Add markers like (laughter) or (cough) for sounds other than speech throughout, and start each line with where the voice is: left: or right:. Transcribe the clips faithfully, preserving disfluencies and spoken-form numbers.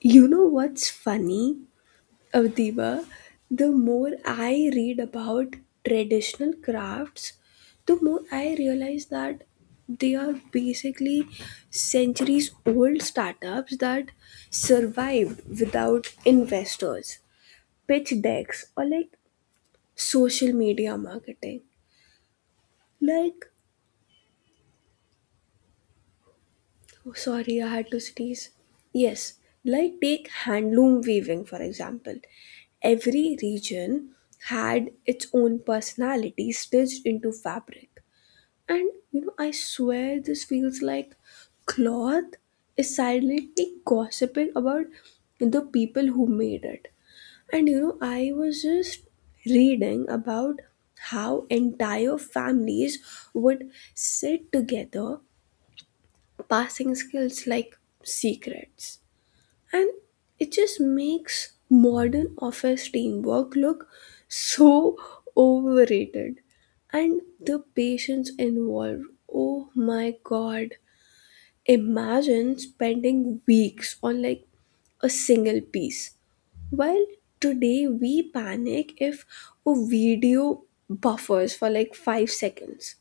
left: You know what's funny, Avdiba? The more I read about traditional crafts, the more I realize that they are basically centuries old startups that survived without investors, pitch decks, or like social media marketing. Like, Oh, sorry, I had to sneeze. Yes, like take handloom weaving for example. Every region had its own personality stitched into fabric. And you know, I swear this feels like cloth is silently gossiping about the people who made it. And you know, I was just reading about how entire families would sit together passing skills like secrets. And it just makes modern office teamwork look so overrated. And the patience involved, oh my god. Imagine spending weeks on like a single piece. While today we panic if a video buffers for like five seconds.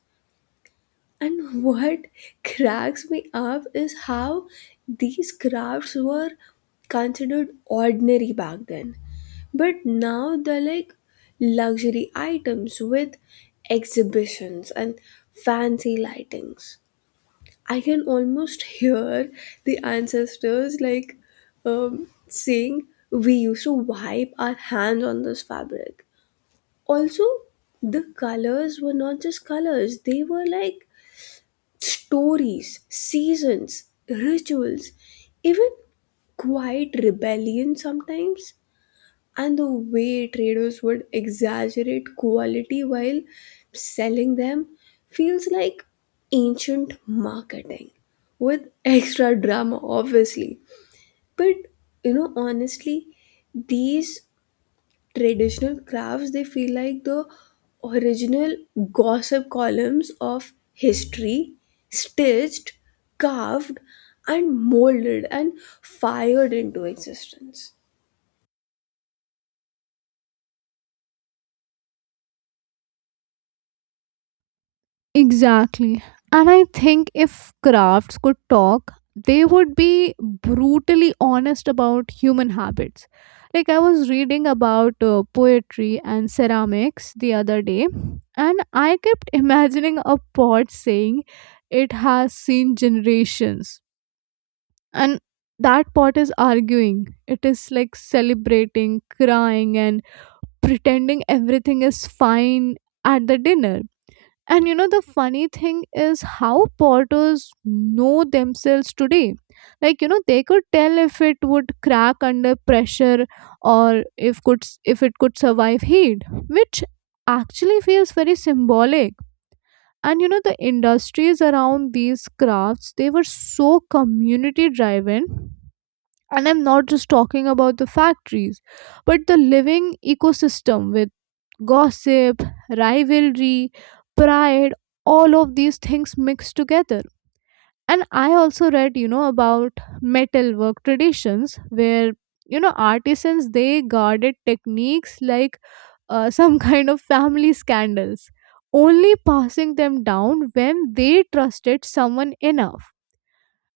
left: And what cracks me up is how these crafts were considered ordinary back then. But now they're like luxury items with exhibitions and fancy lightings. I can almost (laughs) hear the ancestors like um, saying, we used to wipe our hands on this fabric. Also, the colors were not just colors, they were like stories, seasons, rituals, even quiet rebellion sometimes, and the way traders would exaggerate quality while selling them feels like ancient marketing with extra drama, obviously. But you know, honestly, these traditional crafts they feel like the original gossip columns of history, stitched, carved, and molded, and fired into existence.
right: Exactly. And I think if crafts could talk, they would be brutally honest about human habits. Like, I was reading about uh, poetry and ceramics the other day, and I kept (laughs) imagining a pot saying it has seen generations. And that pot is arguing, it is like celebrating, crying, and pretending everything is fine at the dinner and you know, the funny thing is how porters know themselves today. Like, you know, they could tell if it would crack under pressure or if could if it could survive heat, which actually feels very symbolic. And you know, the industries around these crafts, they were so community driven. And I'm not just talking about the factories, but the living ecosystem with gossip, rivalry, pride, all of these things mixed together. And I also read, you know, about metalwork traditions where, you know, artisans they guarded techniques like uh, some (laughs) kind of family scandals, only passing them down when they trusted someone enough.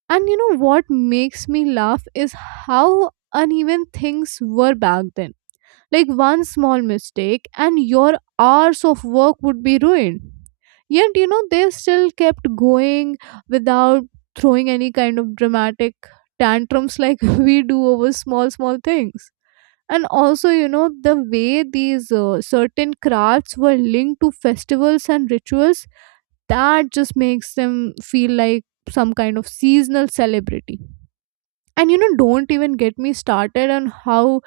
right: And you know what makes me laugh is how uneven things were back then like one small mistake, and your hours of work would be ruined. Yet, you know, they still kept going without throwing any kind of dramatic tantrums like (laughs) we do over small, small things. And also, you know, the way these uh, certain crafts were linked to festivals and rituals, that just makes them feel like some kind of seasonal celebrity. And you know, don't even get me started on how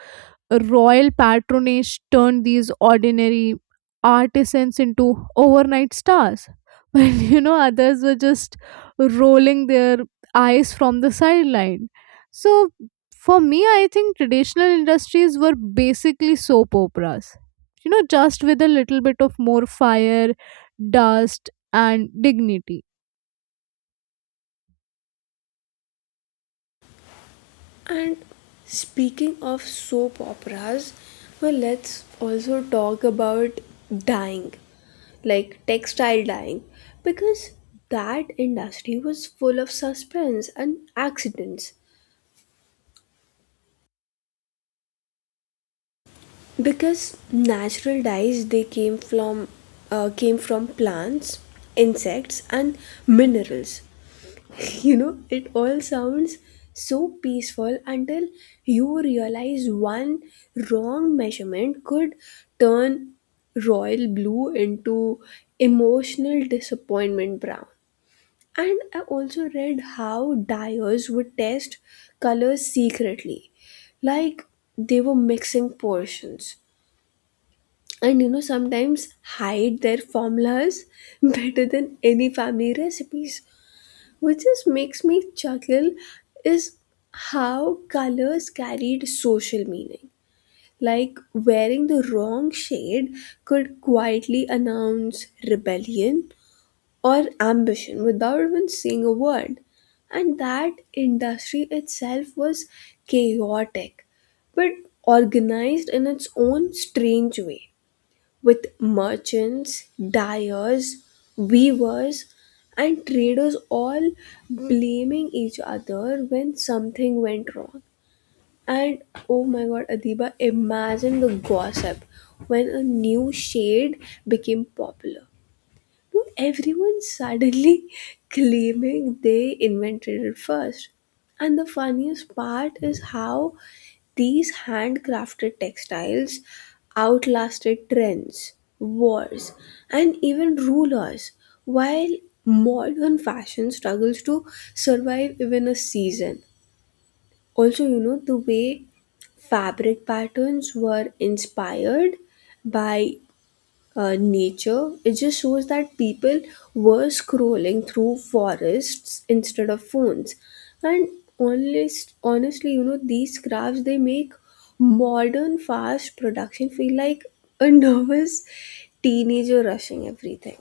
right: royal patronage turned these ordinary artisans into overnight stars. (laughs) While you know, others were just rolling their eyes from the sideline. So, for me, I think traditional industries were basically soap operas. You know, just with a little bit of more fire, dust, and dignity.
left: And speaking of soap operas, well let's also talk about dyeing, like textile dyeing, because that industry was full of suspense and accidents, because natural dyes they came from uh, came from plants, insects, and minerals. (laughs) You know, it all sounds so peaceful until you realize one wrong measurement could turn royal blue into emotional disappointment brown. And I also read how dyers would test colors secretly, like they were mixing portions, and you know sometimes hide their formulas (laughs) better than any family recipes, which just makes me chuckle, is how colors carried social meaning, like wearing the wrong shade could quietly announce rebellion or ambition without even saying a word. And that industry itself was chaotic but organized in its own strange way, with merchants, dyers, weavers, and traders all blaming each other when something went wrong. And oh my god, Adiba, imagine the gossip when a new shade became popular, everyone suddenly (laughs) claiming they invented it first. And the funniest part is how these handcrafted textiles outlasted trends, wars, and even rulers, while modern fashion struggles to survive even a season. Also, you know, the way fabric patterns were inspired by uh, nature. It just shows that people were scrolling through forests instead of phones. And honest, honestly, you know, these crafts they make modern fast production feel like a (laughs) nervous teenager rushing everything.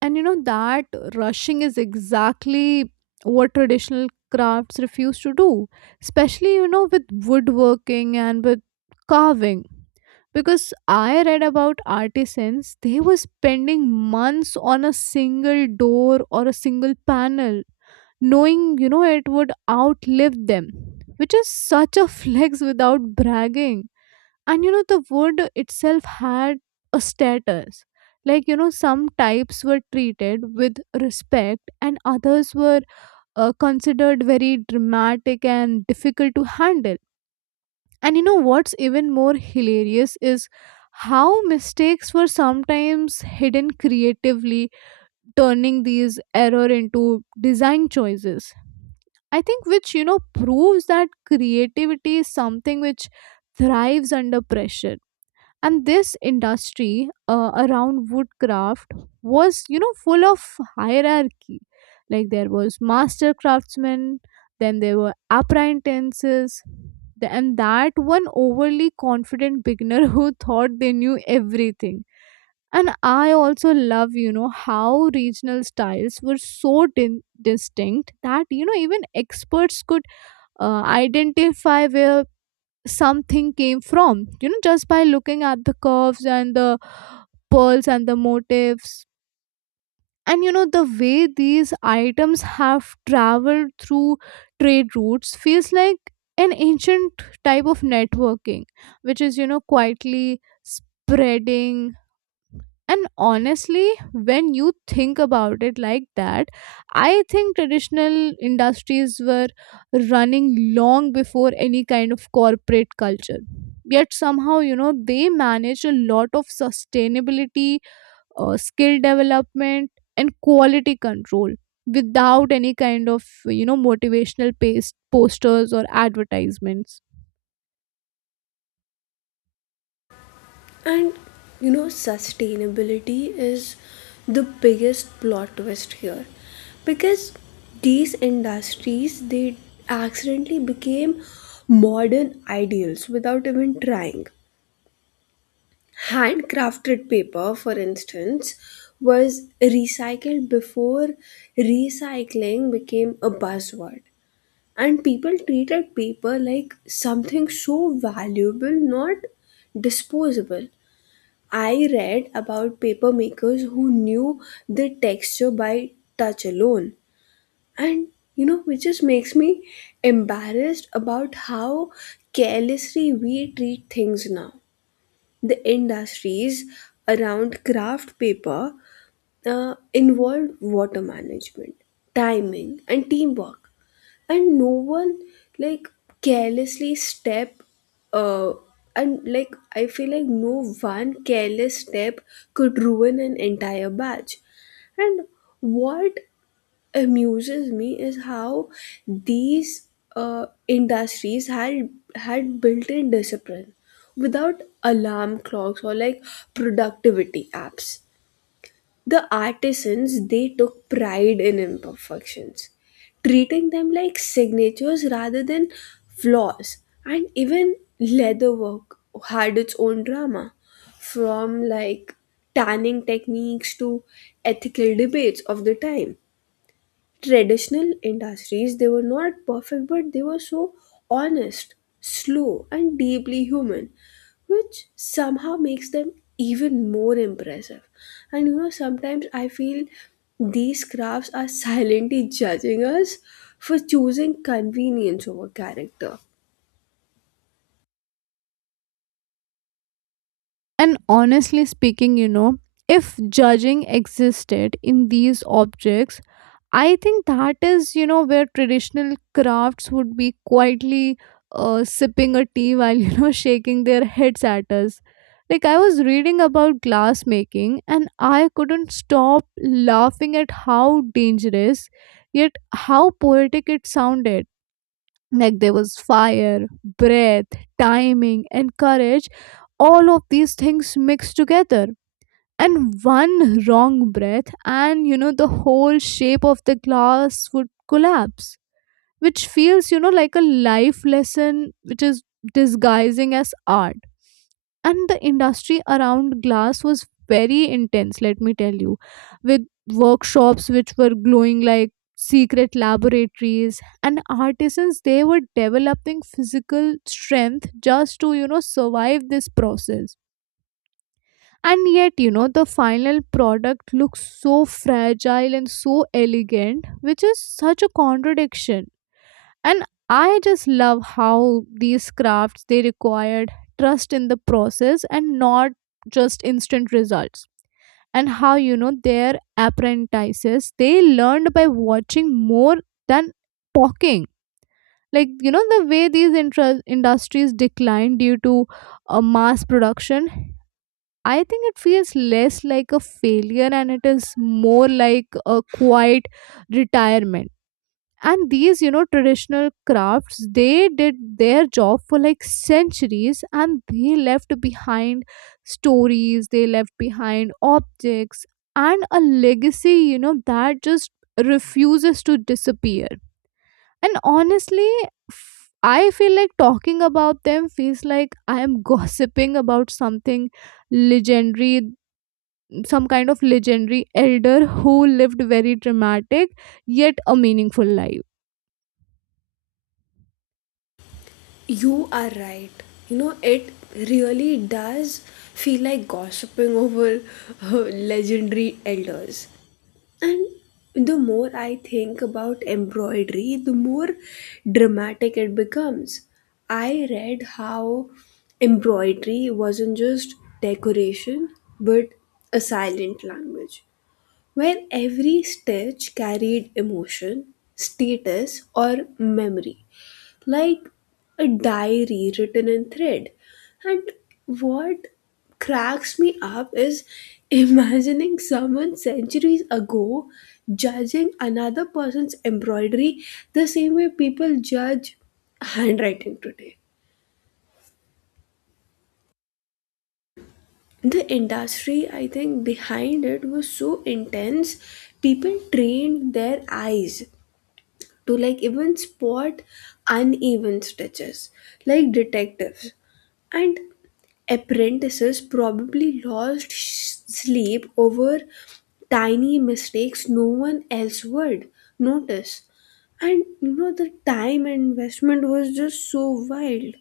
right: And you know, that rushing is exactly what traditional crafts refuse to do, especially, you know, with woodworking and with carving. Because I read about artisans, they were spending months on a single door or a single panel, knowing, you know, it would outlive them, which is such a (laughs) flex without bragging. And you know, the wood itself had a status, like you know, some types were treated with respect and others were uh, considered very dramatic and difficult to handle. And you know what's even more hilarious is how mistakes were sometimes hidden creatively, turning these error into design choices, I think, which, you know, proves that creativity is something which thrives under pressure. And this industry uh, around woodcraft was, you know, full of hierarchy. Like there was master craftsmen, then there were apprentices, th- and that one overly confident beginner (laughs) who thought they knew everything. And I also love, you know, how regional styles were so din- distinct that, you know, even experts could uh, identify where something came from, you know, just by looking at the curves and the pearls and the motifs. And you know, the way these items have traveled through trade routes feels like an ancient type of networking, which is, you know, quietly spreading. And honestly, when you think about it like that, I think traditional industries were running long before any kind of corporate culture. Yet somehow, you know, they manage a lot of sustainability, uh, skill development, and quality control without any kind of, you know, motivational paste, posters or advertisements.
left: And you know, sustainability is the biggest plot twist here, because these industries they accidentally became modern ideals without even trying. Handcrafted paper, for instance, was recycled before recycling became a buzzword. And people treated paper like something so valuable, not disposable. I read about paper makers who knew the texture by touch alone. And you know, which just makes me embarrassed about how carelessly we treat things now. The industries around craft paper uh, involved water management, timing, and teamwork, and no one like carelessly step uh and like I feel like no one careless step could ruin an entire batch. And what amuses me is how these uh, industries had had built in discipline without alarm clocks or like productivity apps. The artisans, they took pride in imperfections, treating them like signatures rather than flaws. And even leatherwork had its own drama, from like tanning techniques to ethical debates of the time. Traditional industries they were not perfect, but they were so honest, slow, and deeply human, which somehow makes them even more impressive. And you know sometimes I feel these crafts are silently judging us for choosing convenience over character.
right: And honestly speaking, you know, if judging existed in these objects, I think that is, you know, where traditional crafts would be quietly uh, sipping a tea while, you know, (laughs) shaking their heads at us. Like, I was reading about glass making and I couldn't stop laughing at how dangerous, yet how poetic it sounded. Like, there was fire, breath, timing, and courage, all of these things mixed together. And one wrong breath, and you know, the whole shape of the glass would collapse, which feels, you know, like a life lesson which is disguising as art. And the industry around glass was very intense, let me tell you, with workshops which were glowing like secret laboratories, and artisans, they were developing physical strength just to, you know, survive this process. And yet, you know, the final product looks so fragile and so elegant, which is such a contradiction. And I just love how these crafts they required trust in the process and not just instant results. And how, you know, their apprentices they learned by watching more than talking. Like, you know, the way these intra- industries declined due to uh, mass production, I think it feels less like a failure and it is more like a quiet retirement. And these, you know, traditional crafts, they did their job for like centuries and they left behind stories, they left behind objects and a legacy, you know, that just refuses to disappear. And honestly, f- I feel like talking about them feels like I am (laughs) gossiping about something legendary, some kind of legendary elder who lived very dramatic yet a meaningful life.
left: You are right, you know it really does feel like gossiping over uh, legendary elders. And the more I think about embroidery, the more dramatic it becomes. I read how embroidery wasn't just decoration, but a silent language, where every stitch carried emotion, status, or memory, like a diary written in thread. And what cracks me up is (laughs) imagining someone centuries ago judging another person's embroidery the same way people judge handwriting today. The industry, I think, behind it was so intense, people trained their eyes to like even spot uneven stitches like detectives. And apprentices probably lost sh- sleep over tiny mistakes no one else would notice. And you know, the time investment was just so wild.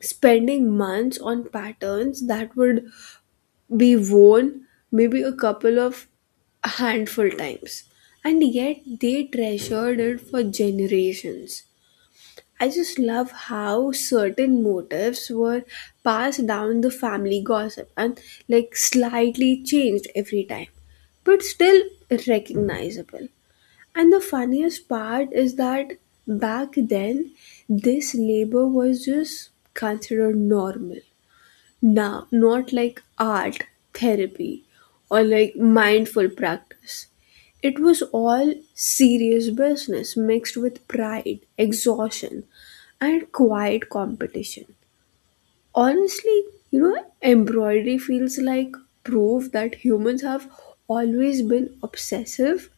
left: Spending months on patterns that would be worn maybe a couple of handful times. And yet they treasured it for generations. I just love how certain motives were passed down the family gossip and like slightly changed every time, but still recognizable. And the funniest part is that back then, this labor was just considered normal. Nah, not like art, therapy, or like mindful practice. It was all serious business mixed with pride, exhaustion, and quiet competition. Honestly, you know, embroidery feels like proof that humans have always been obsessive,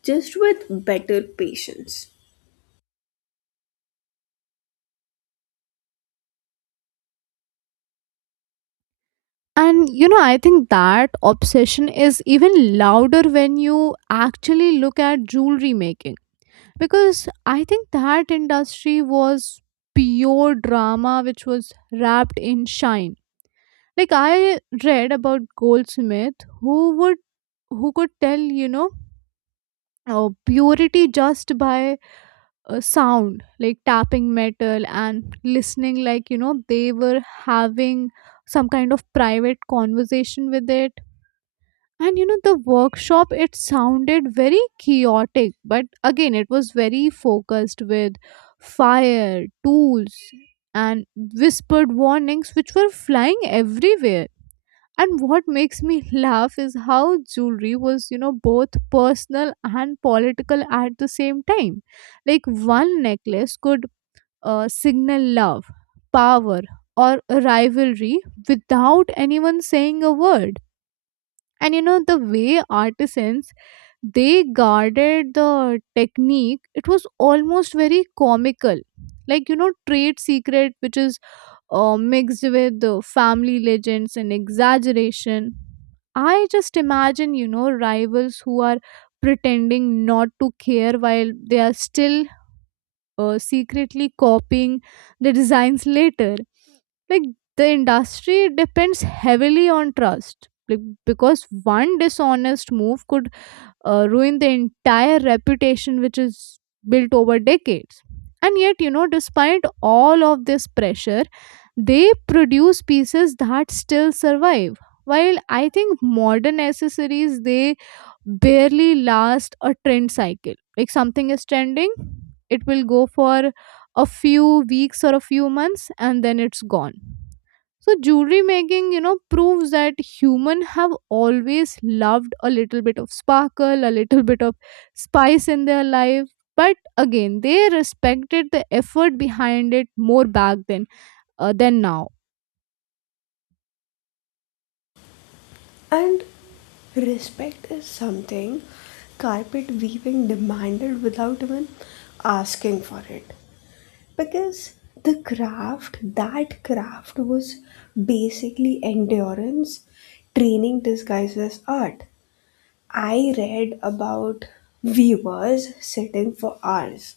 left: just with better patience.
right: And you know, I think that obsession is even louder when you actually look at jewelry making, because I think that industry was pure drama which was wrapped in shine. Like I read about goldsmith who would who could tell, you know, uh, purity just by uh, sound, like tapping metal and listening, like you know, they were having some kind of private conversation with it. And you know, the workshop it sounded very chaotic, but again it was very focused, with fire tools and whispered warnings which were flying everywhere. And what makes me (laughs) laugh is how jewelry was, you know, both personal and political at the same time. Like one necklace could uh, signal love, power, or rivalry without anyone saying a word. And you know, the way artisans they guarded the technique, it was almost very comical. Like, you know, trade secret, which is uh, mixed with the family legends and exaggeration. I just imagine, you know, rivals who are pretending not to care while they are still uh, secretly copying the designs later. Like the industry depends heavily on trust. Like, because one dishonest move could uh, ruin the entire reputation which is built over decades. And yet, you know, despite all of this pressure, they produce pieces that still survive. While I think modern accessories, they barely last a trend cycle. Like something is trending, it will go for a few weeks or a few months and then it's gone. So jewelry making, you know, proves that human have always loved a little bit of sparkle, a little bit of spice in their life. But again, they respected the effort behind it more back then uh, than now.
left: And respect is something carpet weaving demanded without even asking for it. Because the craft, that craft was basically endurance training disguised as art. I read about weavers sitting for hours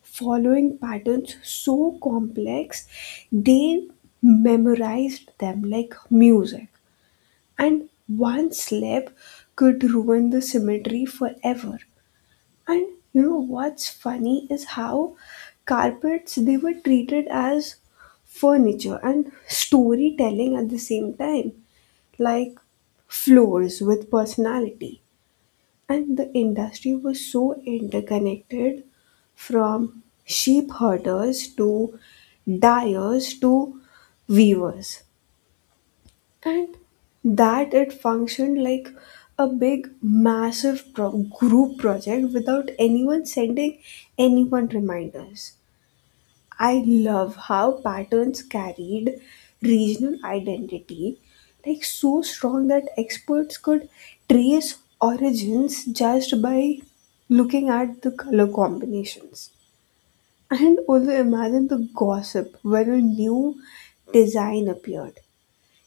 left: following patterns so complex they memorized them like music, and one slip could ruin the symmetry forever. And you know what's funny is how carpets they were treated as furniture and storytelling at the same time, like floors with personality. And the industry was so interconnected, from sheep herders to dyers to weavers, and that it functioned like a big massive pro- group project without anyone sending anyone reminders. I love how patterns carried regional identity, like so strong that experts could trace origins just by looking at the color combinations. And also imagine the gossip when a new design appeared.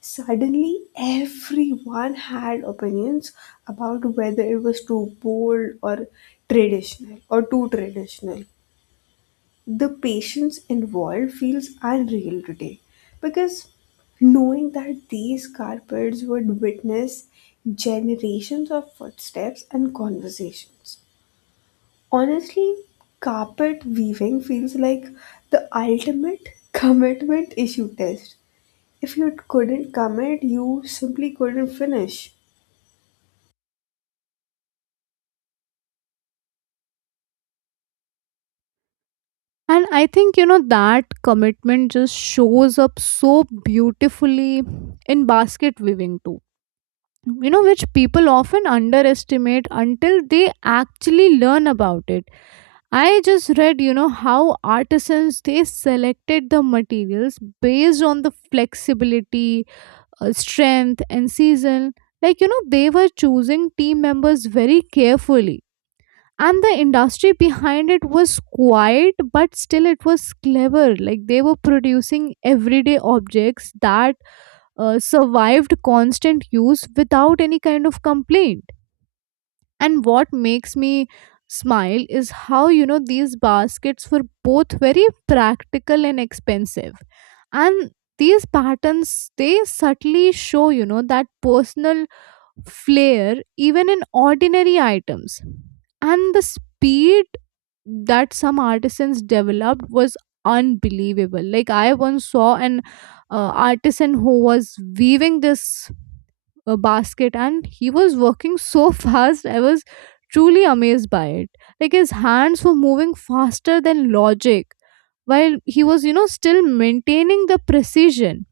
left: Suddenly, everyone had opinions about whether it was too bold or traditional or too traditional. The patience involved feels unreal today, because knowing that these carpets would witness generations of footsteps and conversations. Honestly, carpet weaving feels like the ultimate (laughs) commitment issue test. If you couldn't commit, you simply couldn't finish.
right: And I think, you know, that commitment just shows up so beautifully in basket weaving too. You know, which people often underestimate until they actually learn about it. I just read, you know, how artisans they selected the materials based on the flexibility, uh, strength, and season. Like, you know, they were choosing team members very carefully. And the industry behind it was quiet, but still it was clever. Like, they were producing everyday objects that uh, survived constant use without any kind of complaint. And what makes me smile is how, you know, these baskets were both very practical and expensive. And these patterns, they subtly show, you know, that personal flair even in ordinary items. And the speed that some artisans developed was unbelievable. Like I once saw an uh, artisan who was weaving this a basket, and he was working so (laughs) fast, I was truly amazed by it. Like his hands were moving faster than logic, while he was, you know, still maintaining the precision.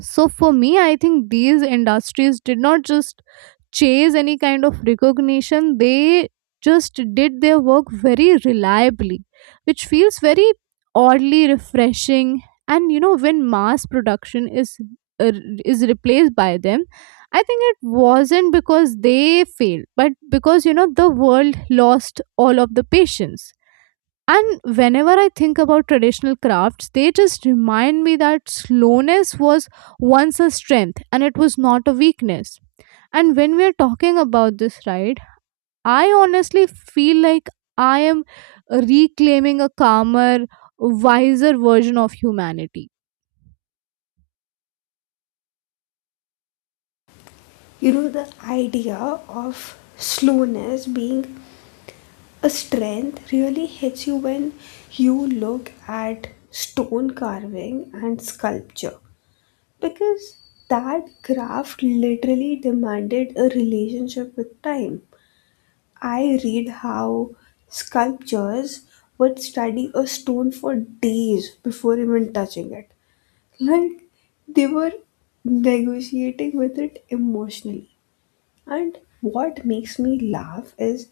right: So for me, I think these industries did not just chase any kind of recognition, they just did their work very reliably, which feels very oddly refreshing. And you know, when mass production is uh, is replaced by them, I think it wasn't because they failed, but because, you know, the world lost all of the patience. And whenever I think about traditional crafts, they just remind me that slowness was once a strength and it was not a weakness. And when we are talking about this, right? I honestly feel like I am reclaiming a calmer, wiser version of humanity.
left: You know, the idea of slowness being a strength really hits you when you look at stone carving and sculpture, because that craft literally demanded a relationship with time. I read how sculptures would study a stone for days before even touching it, like they were negotiating with it emotionally. And what makes me laugh is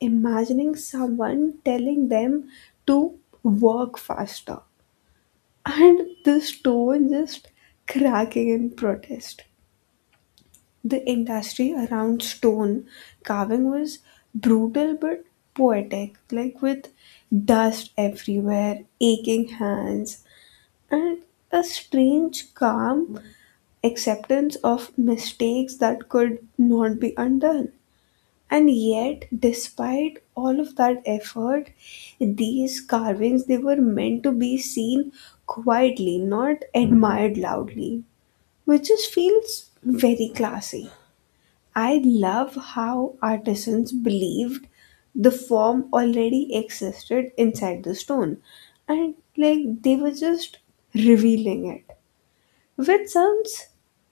left: imagining someone telling them to work faster, and the stone just cracking in protest. The industry around stone carving was brutal but poetic, like with dust everywhere, aching hands, and a strange calm acceptance of mistakes that could not be undone. And yet, despite all of that effort, these carvings they were meant to be seen quietly, not admired loudly, which just feels very classy. I love how artisans believed the form already existed inside the stone, and like they were just revealing it. Which sounds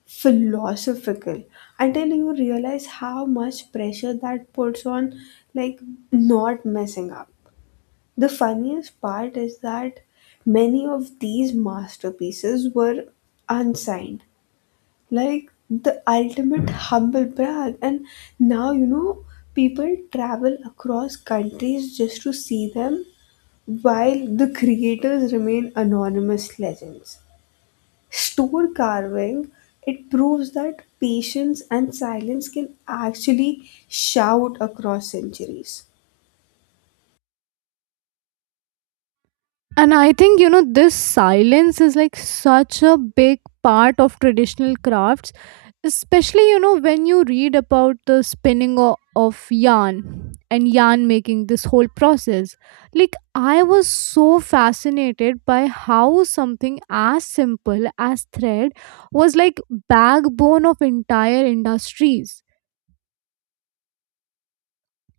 left: philosophical until you realize how much pressure that puts on, like, not messing up. The funniest part is that many of these masterpieces were unsigned, like the ultimate humble brag. And now, you know, people travel across countries just to see them while the creators remain anonymous legends. Stone carving, it proves that patience and silence can actually shout across centuries.
right: And I think, you know, this silence is like such a big part of traditional crafts, especially, you know, when you read about the spinning o- of yarn and yarn making this whole process. Like, I was so fascinated by how something as simple as thread was like backbone of entire industries.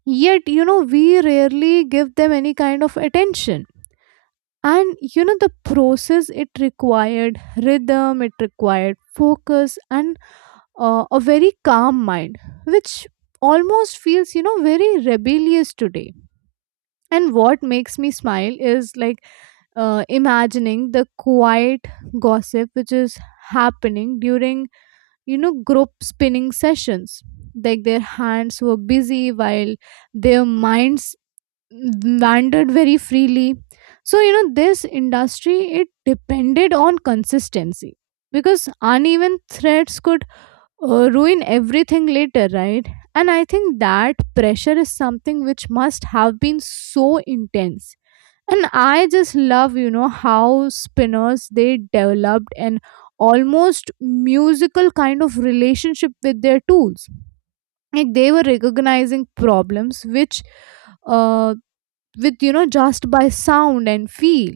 right: Yet, you know, we rarely give them any kind of attention. And you know, the process it required rhythm, it required focus and uh, a very calm mind, which almost feels, you know, very rebellious today. And what makes me smile is like uh, imagining the quiet gossip which is happening during, you know, group spinning sessions, like their hands were busy while their minds landed very freely. So you know, this industry it depended on consistency, because uneven threats could uh, ruin everything later, right? And I think that pressure is something which must have been so intense. And I just love, you know, how spinners they developed an almost musical kind of relationship with their tools. Like they were recognizing problems which uh, with you know, just by sound and feel.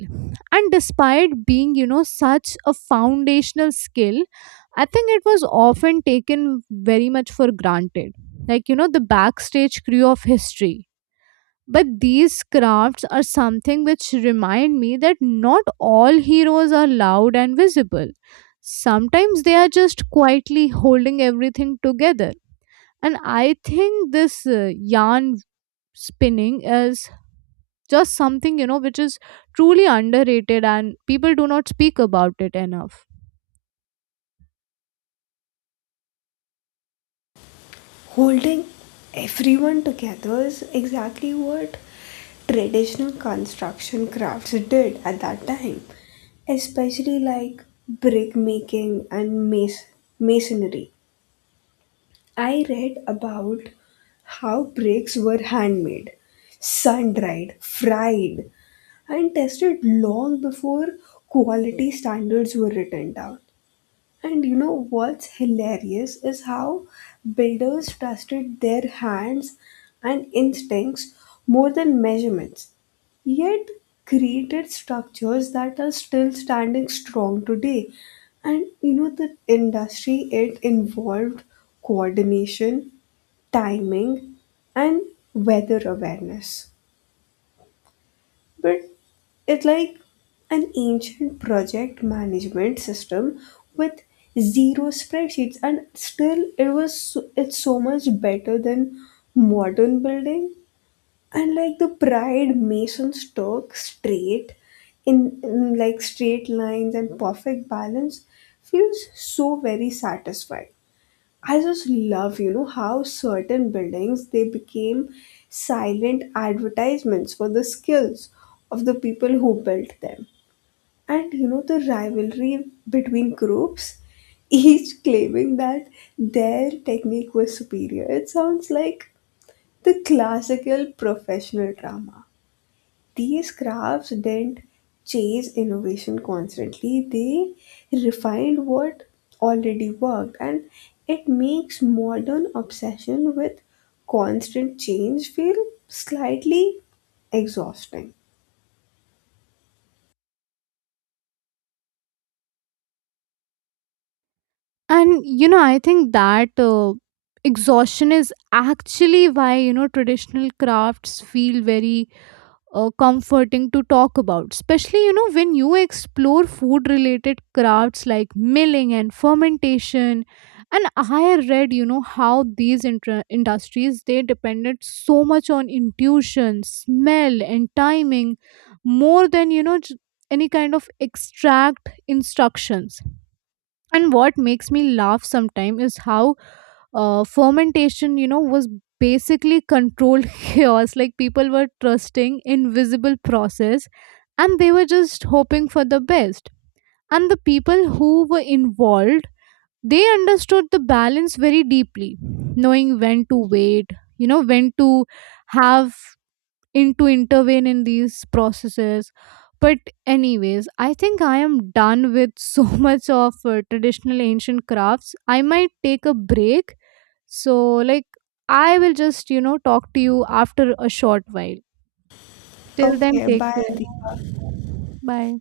right: And despite being, you know, such a foundational skill, I think it was often taken very much for granted, like you know, the backstage crew of history. But these crafts are something which remind me that not all heroes are loud and visible, sometimes they are just quietly holding everything together. And I think this uh, yarn spinning is just something, you know, which is truly underrated and people do not speak about it enough.
left: Holding everyone together is exactly what traditional construction crafts did at that time, especially like brick making and mas- masonry. I read about how bricks were handmade, sun dried, fried, and tested long before quality standards were written down. And you know what's hilarious is how builders trusted their hands and instincts more than measurements, yet created structures that are still standing strong today. And you know, the industry it involved coordination, timing, and weather awareness. But it's like an ancient project management system with zero spreadsheets, and still it was so, it's so much better than modern building. And like the pride masons took straight in, in like straight lines and perfect balance feels so very satisfying. I just love, you know, how certain buildings they became silent advertisements for the skills of the people who built them. And you know the rivalry between groups (laughs) each claiming that their technique was superior, it sounds like the classical professional drama. These crafts didn't chase innovation constantly, they refined what already worked, and it makes modern obsession with constant change feel slightly exhausting.
right: And you know, I think that uh, exhaustion is actually why, you know, traditional crafts feel very uh, comforting to talk about, especially, you know, when you explore food related crafts like milling and fermentation. And I read, you know, how these intra- industries they depended so much on intuition, smell and timing more than, you know, j- any kind of extract instructions. And what makes me laugh sometimes is how uh, fermentation, you know, was basically controlled (laughs) chaos. Like people were trusting invisible process and they were just hoping for the best. And the people who were involved, they understood the balance very deeply, knowing when to wait, you know, when to have in to intervene in these processes. But anyways, I think I am done with so (laughs) much of uh, traditional ancient crafts. I might take a break, so, like, I will just, you know, talk to you after a short while. Till then,
left: Okay,
right: take
left: bye
right: care.
left: Deepa.
right: Bye.